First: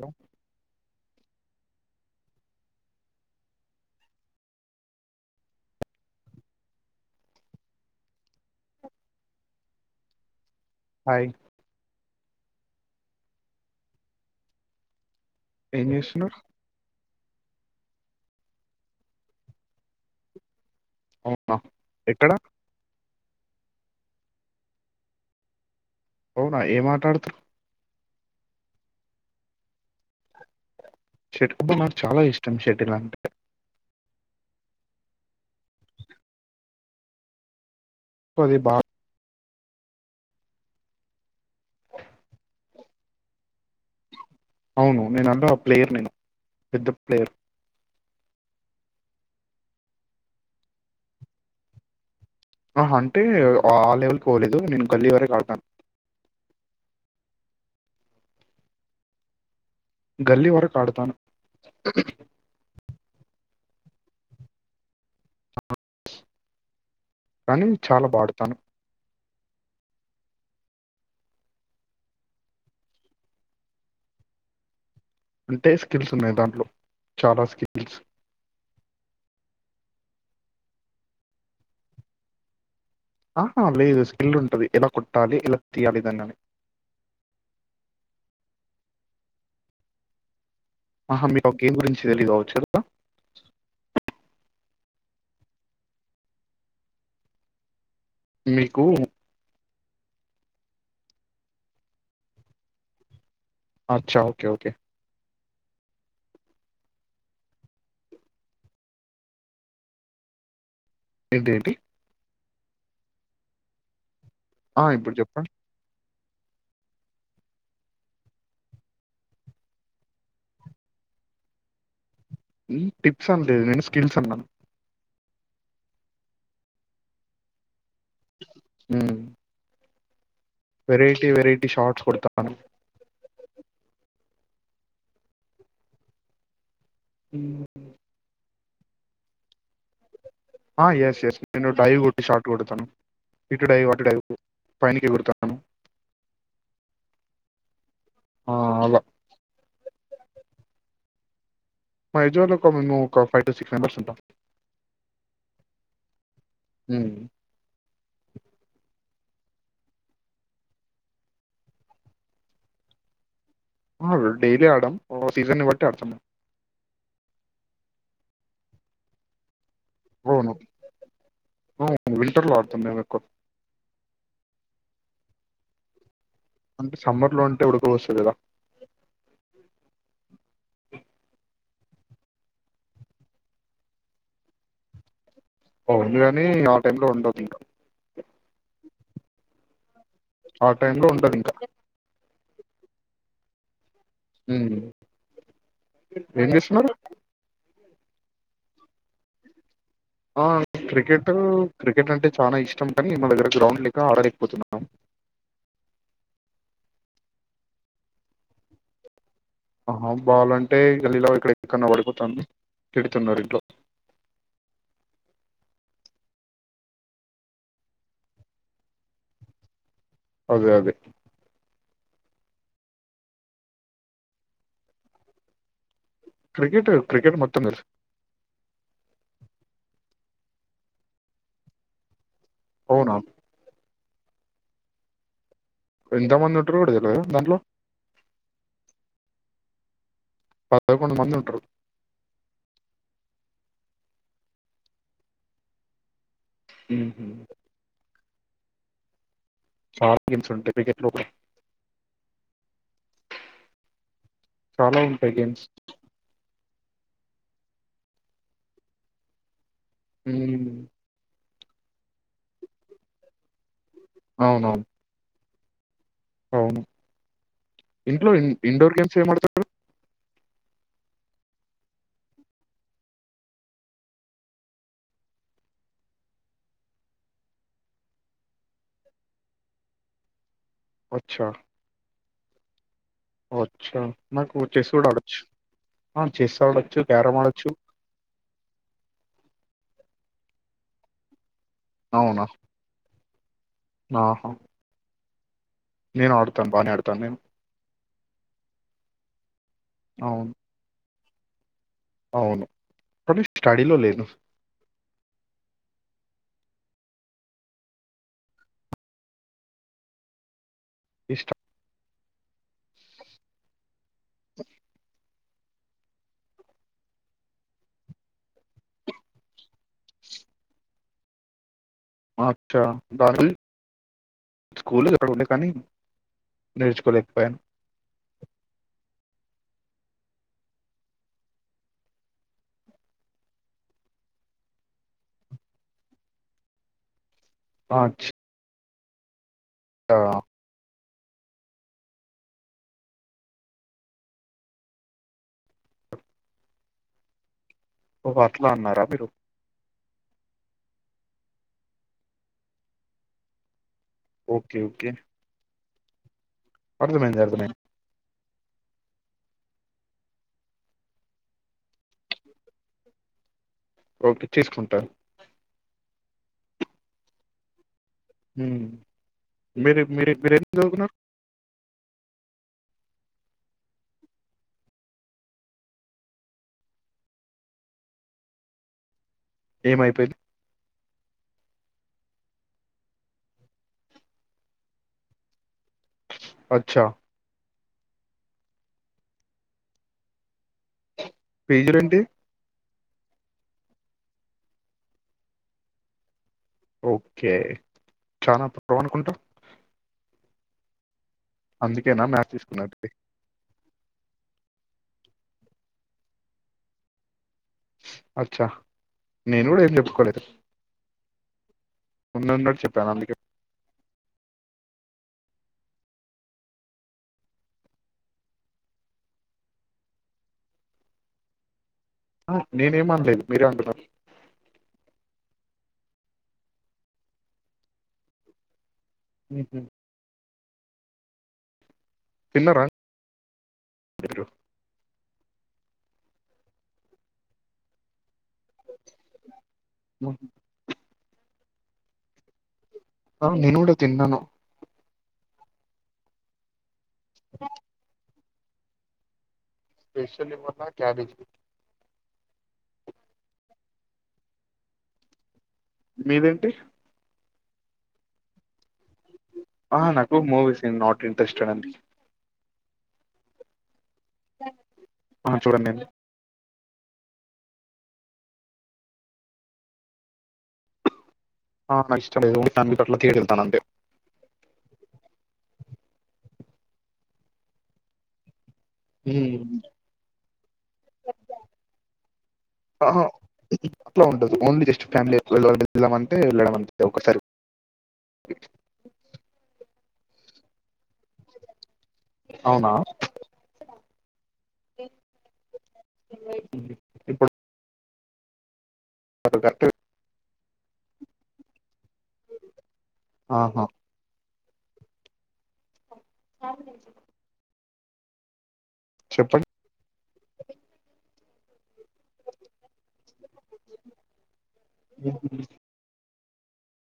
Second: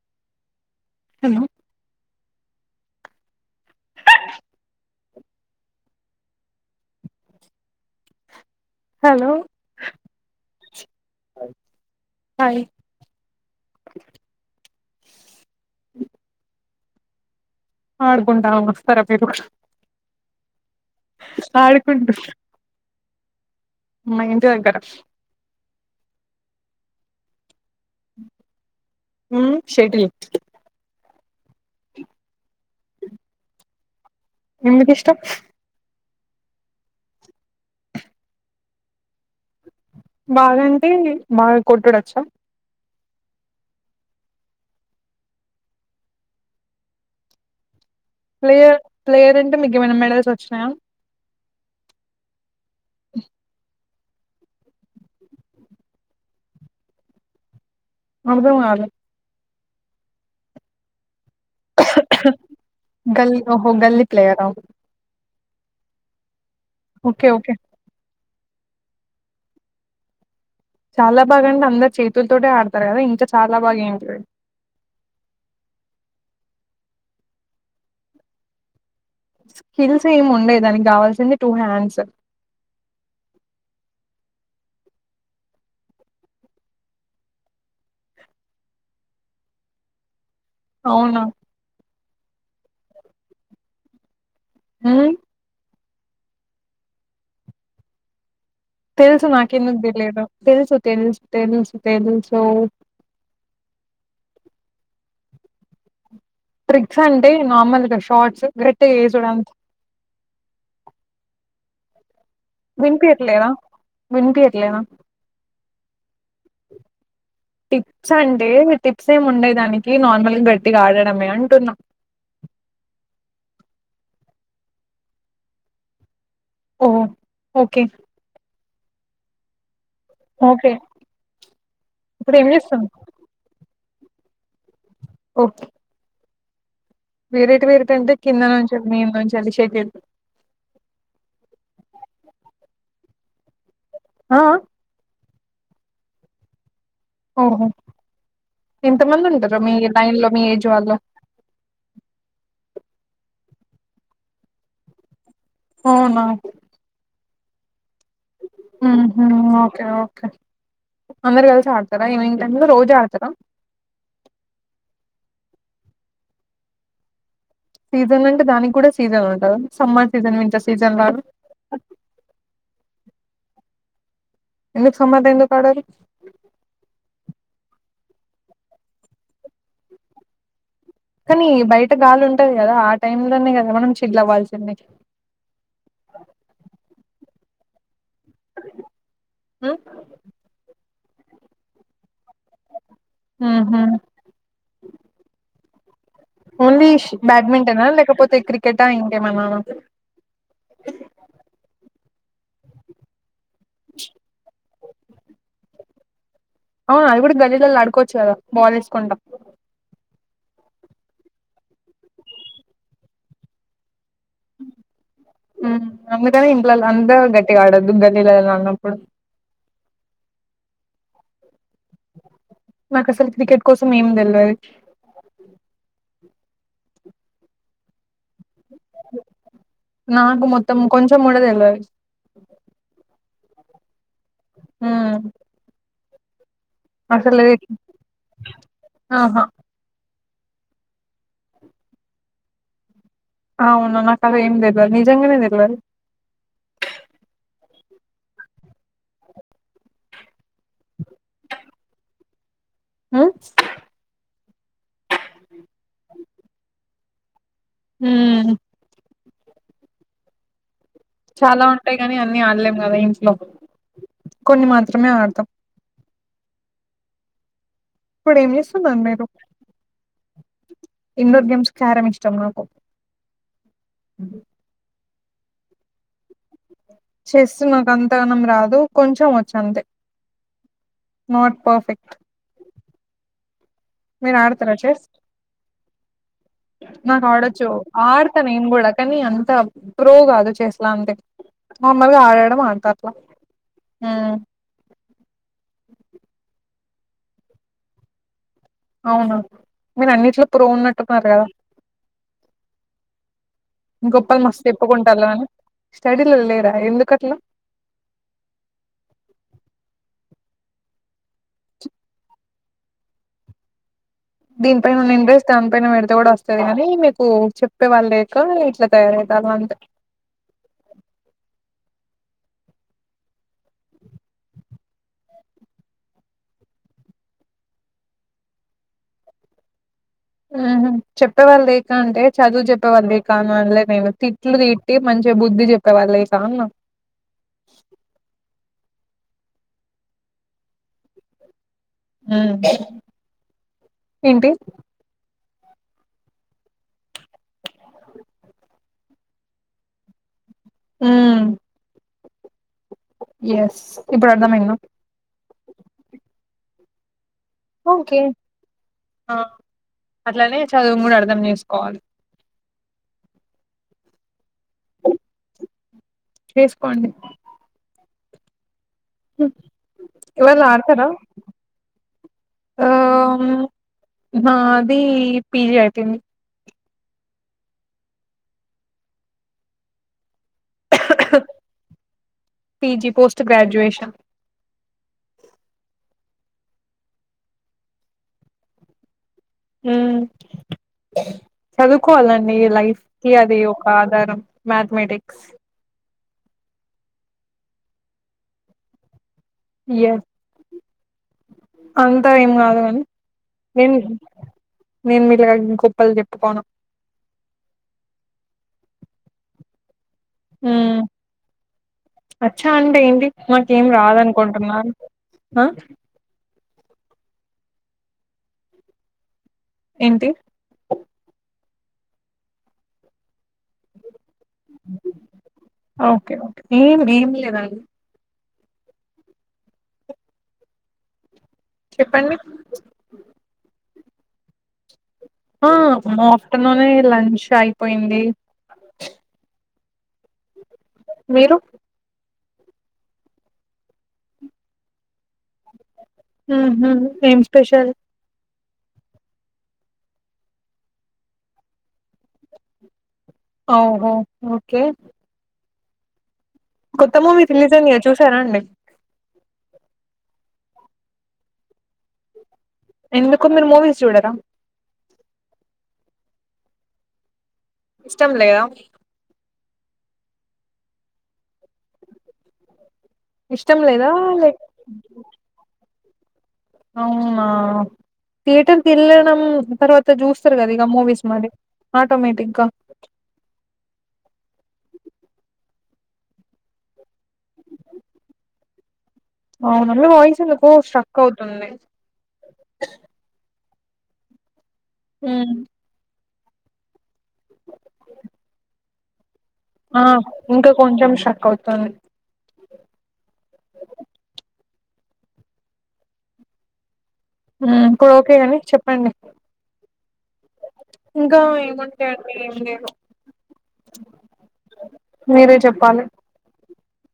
Hello ఉ hello hi hi ఏం చేస్తున్నారు ఆడుకుంట వస్తర మీరు కూడా అవునా ఆడుకుంటు ఎక్కడ మా ఇంటి దగ్గర అవునా ఏం ఆట ఆడుతారు ఊ షటిల్ షటిబుకు నాకు చాలా ఇష్టం షటిల్ అంటే ఎందుకు ఇష్టం పది బా బాగా అంటే బాగా కొట్టుడొచ్చా అవును నేన అన్నా ఆ ప్లేయర్ నేను పెద్ద ప్లేయర్ ప్లేయర్ ప్లేయర్ అంటే మీకు ఏమైనా మెడల్స్ ఓచ్చినాయా ఆహ్ అంటే ఆ లెవెల్కి పోలేదు నేను గల్లీ వరకి ఆడతాను అర్థం కాలే గల్లి వరకు ఆడతాను గల్ ఓహో గల్లీ ప్లేయరా అవ్ చ్ ఓకే ఓకే కాని చాలా బా ఆడుతాను చాలా బాగా అంటే అందరు చేతులతోటె ఆడతారు కదా ఇంకా చాలా బాగా ఏంటిదని అంటే స్కిల్స్ ఉన్నాయి దాంట్లో చాలా స్కిల్స్ స్కిల్స్ ఏం ఉండయి దానికి కావాల్సింది టూ హ్యాండ్స్ ఆహా లేదు స్ స్కిల్ ఉంటది ఎలా కోట్టాలి ఏలా తీయాలి దాన్నని అవునా ఆహా మీక్ ఆ గేమ్ గురించి తెలిదు కావచ్చు కదా ఉహ్ మీకు తెలుసు నాకెందుకు తెలీదు తెలుసు తెలుసు తెలుసు తెలుసు అచ్చా ఓకే ఓకే ట్రిక్స్ అంటే నార్మల్గా షార్ట్స్ కరెక్టే గా ఏసుడంతెయ్ ఏంటి ఏంటి వినిపియట్లేద వినిపియట్లేదా ఆ ఇప్పుడు చెప్పండి టిప్స్ అంటే టిప్స్ ఏమి ఉండయి దానికి నార్మల్గా గట్టిగా ఆడడమే అంటున్నా టిప్స్ అనలేదు నేను స్కిల్స్ అన్నా ఓ ఓకే హ్మ్ ఓకే వెరైటీ వెరైటీ షార్ట్స్ ఇప్పుడు ఏం కొడతాను చేస్తాం ఓకే వెరైటీ వెరైటాంటే కింద నుంచి మీంద నుంచెల్లి షెకెండు ఆ ఎస్ ఎయస్ నేను డైవ్ కొట్ షార్ట్ కొడతాను ఇటు డైవ్ అటు డైవ్ ఆ పైనికి కోడ్తాను అలో ఓహో ఇంతమంది ఉంటారు మీ లైన్ లో మీ ఏజ్ వాళ్ళు మా ఏజ్ వాళ్ళు ఒక ము ఒక ఫైవ్ టు సిక్స్ మెంబర్స్ ఉంటాం అవునా ఉమ్ ఉహు ఓకే ఓకే అందరు కలిసి ఆడతారా ఈవినింగ్ టైం లో రోజు ఆడతారా ఆహ్ డైలీ ఆడాం సీజన్ బట్టి ఆడతాం సీజన్ అంటే దానికి కూడా సీజన్ ఉంటదా సమ్మర్ సీజన్ అవును వింటర్ సీజన్ లో అట్ అవును వింటర్ లో ఆడతాం మేము ఎక్కువ ఎందుకు సమ్మర్ లా ఎందుకు ఆడారు అంటే సమ్మర్ లో ఉంటే ఉడుకవోస్తది కదా కానీ బయట గాలి ఉంటది కదా ఆ టైం లనే కదా మనం చిల్ అవ్వాల్సిందికి అవున్ కాని ఆ టైమ్ లో ఉండొద్దు ఇక ఉహ్ టైం లో ఉండదు ఇంకా ఉహు హ్మ్ ఓన్లీ ష్ బ్యాడ్మింటనా లేకపోతే క్రికెటా ఇంకేమన్నానా ఆ క్రికెటు క్రికెట్ అంటే చానా ఇష్టం కానీ మా దగ్గర గ్రౌండ్ లేక ఆడలేకపోతు న్నం ఆ అది కూడా గల్లీలల్లో అడుకోవచ్చు కదా బాల్ ఏసుకుంటా ఆ బాలంటే గల్లీలో ఎక్కడ ఎక్కడ్నో పడిపోతుంది తిడుతున్నారు ఇంట్లో మ్మ్ అందుకని ఇంట్లలో అంతా గట్టిగా ఆడొద్దు గల్లీలలో అడ్నప్పుడు అదే అదే నాకసలు క్రికెట్ కోసం ఏం తెలువది క్రికెటు క్రికెట్ మొత్తం తే నాకు మొత్తం కొంచెం కూడా తెలువది అవునా ఉహ్మ్ ఎంత మంది ఉంటారు కూడా తెలియదా అసలే దాంట్లో ఆహా పదకొండు మంది ఉంటారు అవునా నాకది ఏం తెలువది నిజంగానే తెలువది మ్మ్ ఉహ్మ్ [unintelligible] మ్మ్ చాలా ఉంటాయ్ గేమ్స్ ఊహ్మ్ ఉమ్మ్మ్ చాలా ఉంటాయి కాని అన్ని ఆడ్లేం కదా ఇంట్లో కొన్ని అవునవును మాత్రమే ఆడతాం అవును ఇంట్లో ఇప్పుడు ఏం ఇండోర్ చేస్తున్నారు గేమ్స్ మీరు ఏం ఆడతారు ఇండోర్ గేమ్స్ క్యారం ఇష్టం నాకు చెస్ నాకు అంతగానం రాదు కొంచెం వచ్చంతే అచ్చా నాట్ పర్ఫెక్ట్ అచ్చా మీరు నాకు ఆడతారా చేస్ చెస్ కూడా ఆడచ్చు నాకు ఆడొచ్చు ఆడతా నేను గూడా కానీ అంత ప్రో కాదు చేస్ లంతే మామ్మలుగా అవునా ఆడడం అంత అట్లా ఉమ్ ఆహా తనేన్ అవునా మీరు అన్నిట్లో ప్రో ఉన్నట్టు ఉన్నారు కదా అవును కానీ స్టడీలో లేను గొప్పాలు మస్తు చెప్పుకుంటారు లాని స్టడీలో లేరా ఎందు కట్లా ఇష్ట దీనిపైన ఉన్న ఇంట్రేస్ట్ దానిపైన పేడితే గూడా వస్తాది గాని మీకు చెప్పే వాళ్ళు లేక ఇట్లా తయారయ రు అంతే అచ్చ గర్ల్ స్కూల్లోది అక్కడ ఉండే కానీ నేర్చుకోలేకపోయాను మ్మ్ ఉమ్మ్ చెప్పేవాళ్ళు లేక అంటే చదువు చెప్పేవాళ్ళు లేకా అని అన్లే నేను తిట్లు తిట్టి మం చిగ బుద్ధి చెప్పేవాళ్ళు లేక అన్న అచ్ ఆ ఉమ్మ్ ఏంటి ఓహో అట్లా అన్నారా మీరు హ్మ్ ఎస్ ఇప్పుడు అర్థమైందా ఓకే ఓకే అర్థం అయిందా ఓకే ఆ అట్లానే చదువును కూడా అర్థం చేేసుకోవాలి ఓకే తీసుకుంటా తీసుకోండి హ్మ్ మీ మీరు ఇవాళ ఆడతారా మేరెంచదువుకునార్ ఆ నాది పీజీ అయిపోయింది ఏమైపోయింది పీజీ పోస్ట్ గ్రాడ్యుయేషన్ అచ్చా హ్మ పీజీలేంటి? చదువుకోవాలండి లైఫ్ ఫ్కి అది ఒక ఆధారం మాథెమాటిక్స్ ఓకే చానా [inaudible] ప అనుకుంటా ఎస్ అందుకేనా అంతా ఏం మ్యాథ్స్ కాదు కాని తీసుకున్నది. నెన్ నేను మీలాగా గొప్పలు చెప్పుకోను అచ్చ నేను కూడా ఏం చెప్ హ్మ అచ్చా ఉన్నదున్నట్టు అంటే చెప్పాను ఏంటి అందుకే. మాకేం రాదనుకొంటున్నార్ ఆ ఏంటి ఆ నేనేం అనలేదు మీరే అంటున్నారు ఓకే ఓకే ఏం భీమ్ లేదండి హ్మ్ హ్మ చెప్పండి బెటరు ఆ ఆఫ్టర్నూనే లంచ్ అయిపోయింది మ్మ మీరు ఆ నేన కూడా తిన్నాను హ్మ హ్మ ఏం స్పెషల్ స్పెషల్ ఏమన్నా క్యాబేజి ఓహో ఓకే మీదేం కొత్త మూవీ రిలీజ్ అయింది కదా చూసారాండి ఆ నాకు మూవీస్ ఇన్ నాట్ ఇంట్రెస్టెడ్ అండి ఎందుకు మీరు మూవీ ఆ చూడను నేను ఇష్టం లేద ఆ నక్ ఇష్టం లేదు ఓన్లీ ఫ్యామిలీ ఇష్టం లేదా లేక అవునా థియేటర్ కెల్లడం హ్మ్. తర్వాత చూస్తారు కదా ఇక మూవీస్ మరి ఆటోమేటిక్ గా ఆహా! అట్లా ఉంటదు ఓన్లీ జస్ట్ ఫ్యామిలీ వెళ్దామా అంటే వెళ్ళడం అంతే ఒకసారి అవునా మీ వాయిస్ ఎందుకు స్ట్రక్ అవుతుంది అవునా ఉమ్ [unintelligible] కరెక్ట్ ఆ ఇంకా కొంచెం స్ట్రక్ అవుతుంది ఆహా [unintelligible] ఉమ్ ఇప్పుడు ఓకేగాని చెప్ చెప్పండి ఇంకా ఏముంటయండి ఏం లేదు మీరే చెప్పాలి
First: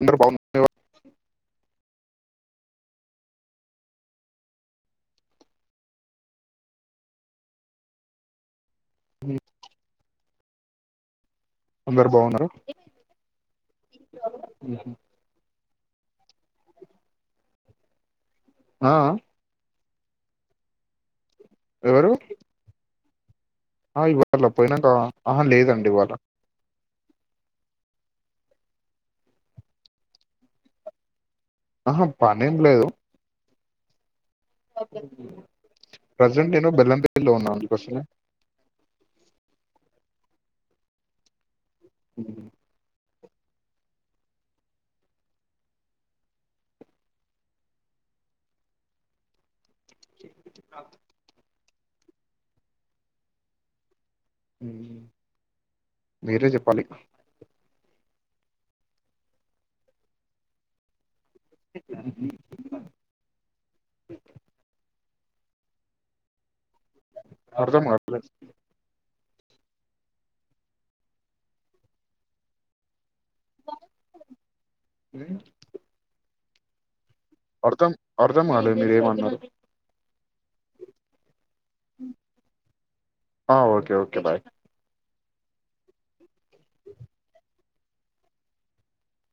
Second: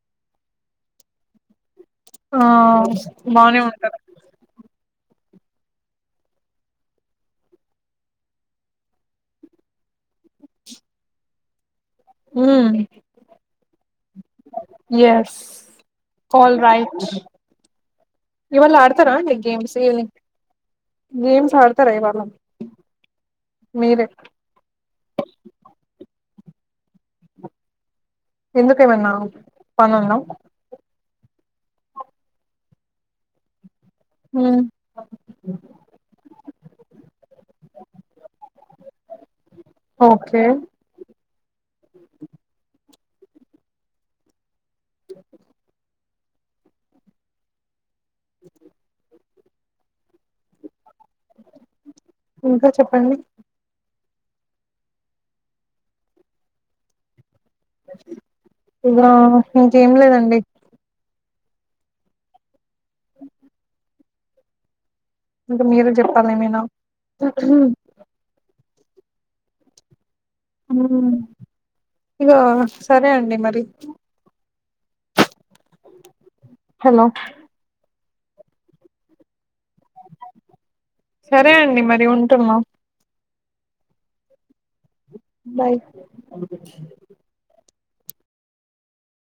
అందరు బాగు [unintelligible] ఆ బానే ఉంటారు ఉమ్ అందరు బాగున్నారు ఉమ్ ఎస్ ఆల్ రైట్ ఇవల ఆ ఆడతారా గేమ్స్ ఏ గేమ్స్ ఆడతార ఎవరు ఇవాళ్ళ ఆ ఇవళ పోయినాక ఆహ లేదండి ఇవాళ ఎందుకుఎమన్నా పనుందా ఆహ పని ఏం లేదు మ్మ్ ప్రజెంట్ నేను బెల్లంపల్లి లో ఉన్నా అందుకోసమే ఓకే ఉమ్ [unintelligible] ఇంకా చెప్పండి ఉమ్ మీరే చెప్పాలి ఇంకా ఇంకేం లేదండి [unintelligible] ఇంకా మీరే చెప్పాలి ఏమైనా అర్థం అవట్లేదు ఉమ్ ఇంకా సరే అండి మరి ఉమ్ హలో అర్ధం అర్థం కాలేదు మీరు ఏమి అన్నారో సరే అండి మరి ఉంటున్నా ఆ ఓకే ఓకే బాయ్ బాయ్